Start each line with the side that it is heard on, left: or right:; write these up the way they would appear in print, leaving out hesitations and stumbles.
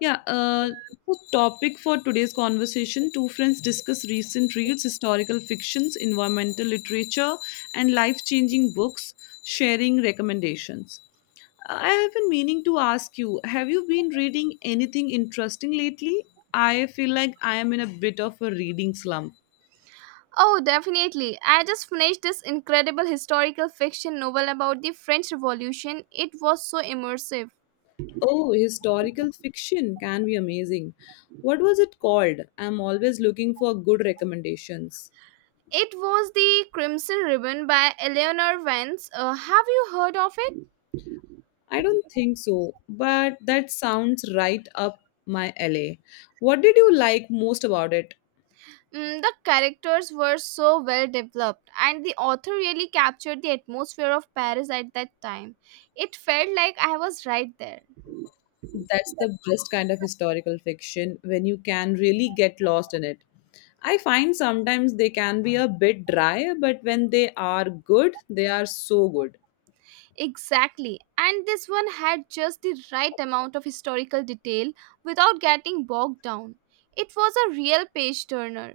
left: Yeah, uh, the topic for today's conversation: two friends discuss recent reads, historical fictions, environmental literature, and life changing books, sharing recommendations. I have been meaning to ask you, have you been reading anything interesting lately? I feel like I am in a bit of a reading slump.
right: Oh, definitely. I just finished this incredible historical fiction novel about the French Revolution. It was so immersive.
left: Oh, historical fiction can be amazing. What was it called? I'm always looking for good recommendations.
right: It was The Crimson Ribbon by Eleanor Vance. Have you heard of it?
left: I don't think so, but that sounds right up my alley. What did you like most about it?
right: The characters were so well developed, and the author really captured the atmosphere of Paris at that time. It felt like I was right there.
left: That's the best kind of historical fiction, when you can really get lost in it. I find sometimes they can be a bit dry, but when they are good, they are so good.
right: Exactly. And this one had just the right amount of historical detail without getting bogged down. It was a real page turner.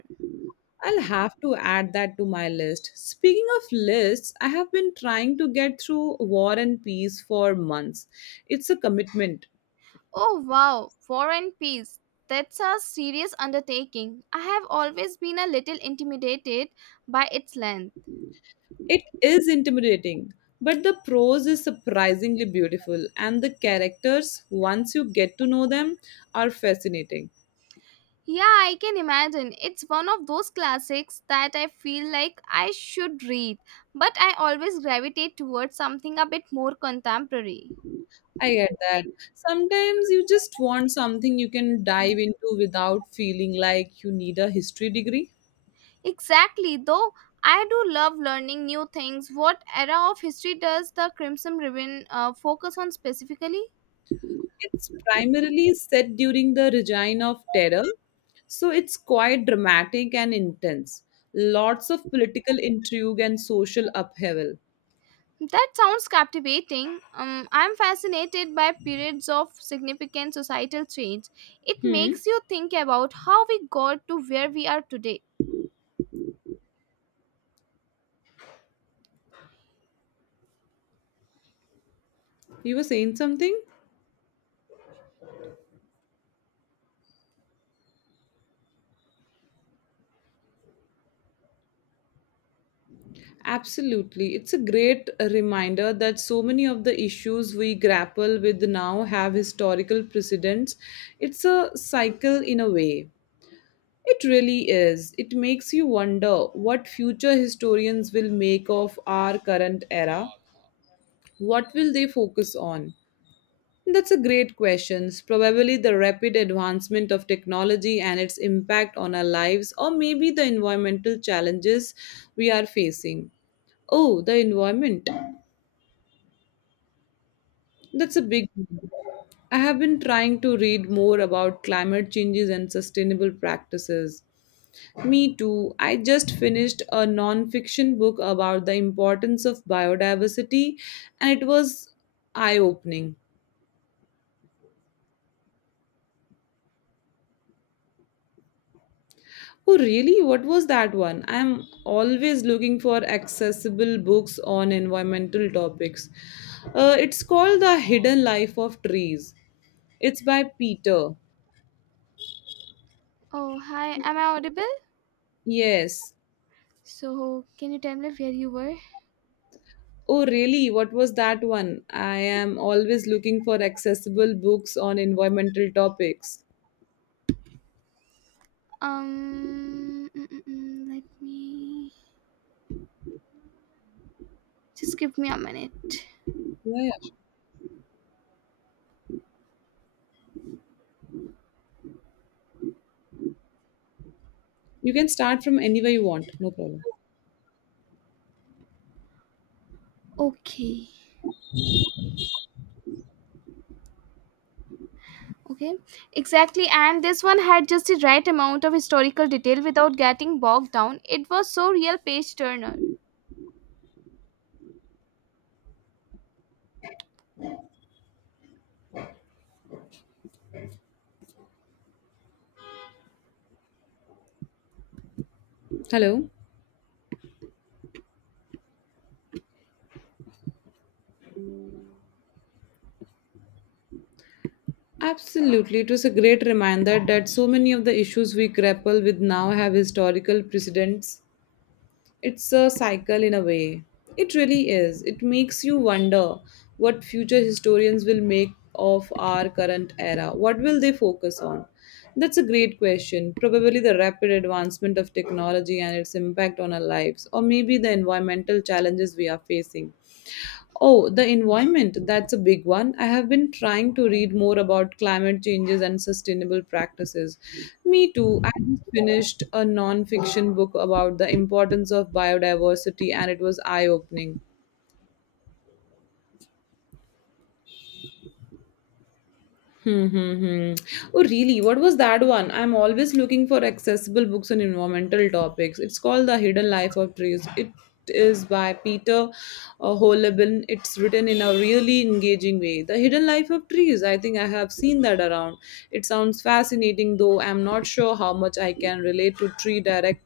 left: I'll have to add that to my list. Speaking of lists, I have been trying to get through War and Peace for months. It's a commitment.
right: Oh wow, War and Peace. That's a serious undertaking. I have always been a little intimidated by its length.
left: It is intimidating, but the prose is surprisingly beautiful, and the characters, once you get to know them, are fascinating.
right: Yeah, I can imagine. It's one of those classics that I feel like I should read, but I always gravitate towards something a bit more contemporary.
left: I get that. Sometimes you just want something you can dive into without feeling like you need a history degree.
right: Exactly, though I do love learning new things. What era of history does the Crimson Ribbon focus on specifically?
left: It's primarily set during the Regime of Terror, so it's quite dramatic and intense. Lots of political intrigue and social upheaval.
right: That sounds captivating. I'm fascinated by periods of significant societal change. It makes you think about how we got to where we are today.
left: You were saying something? Absolutely. It's a great reminder that so many of the issues we grapple with now have historical precedents. It's a cycle in a way. It really is. It makes you wonder what future historians will make of our current era. What will they focus on? That's a great question. Probably the rapid advancement of technology and its impact on our lives, or maybe the environmental challenges we are facing. Oh, the environment. That's a big one. I have been trying to read more about climate changes and sustainable practices. Me too. I just finished a non fiction book about the importance of biodiversity, and it was eye opening. Oh, really? What was that one? I'm always looking for accessible books on environmental topics. It's called The Hidden Life of Trees. It's by Peter.
right: Oh, hi. Am I audible?
left: Yes.
right: So, can you tell me where you were?
left: Oh, really? What was that one? I am always looking for accessible books on environmental topics.
right: Let me just give me a minute.
left: Yeah, yeah. You can start from anywhere you want. No problem.
right: Okay. Okay. Exactly. And this one had just the right amount of historical detail without getting bogged down. It was so real page turner.
left: Hello. Absolutely. It was a great reminder that so many of the issues we grapple with now have historical precedents. It's a cycle in a way. It really is. It makes you wonder what future historians will make of our current era. What will they focus on? That's a great question. Probably the rapid advancement of technology and its impact on our lives, or maybe the environmental challenges we are facing. Oh, the environment, that's a big one. I have been trying to read more about climate changes and sustainable practices. Me too. I just finished a non fiction book about the importance of biodiversity, and it was eye opening. Hmm, hmm, hmm. Oh, really? What was that one? I'm always looking for accessible books on environmental topics. It's called The Hidden Life of Trees. It is by Peter, Holeben. It's written in a really engaging way. The Hidden Life of Trees. I think I have seen that around. It sounds fascinating, though I'm not sure how much I can relate to tree directly.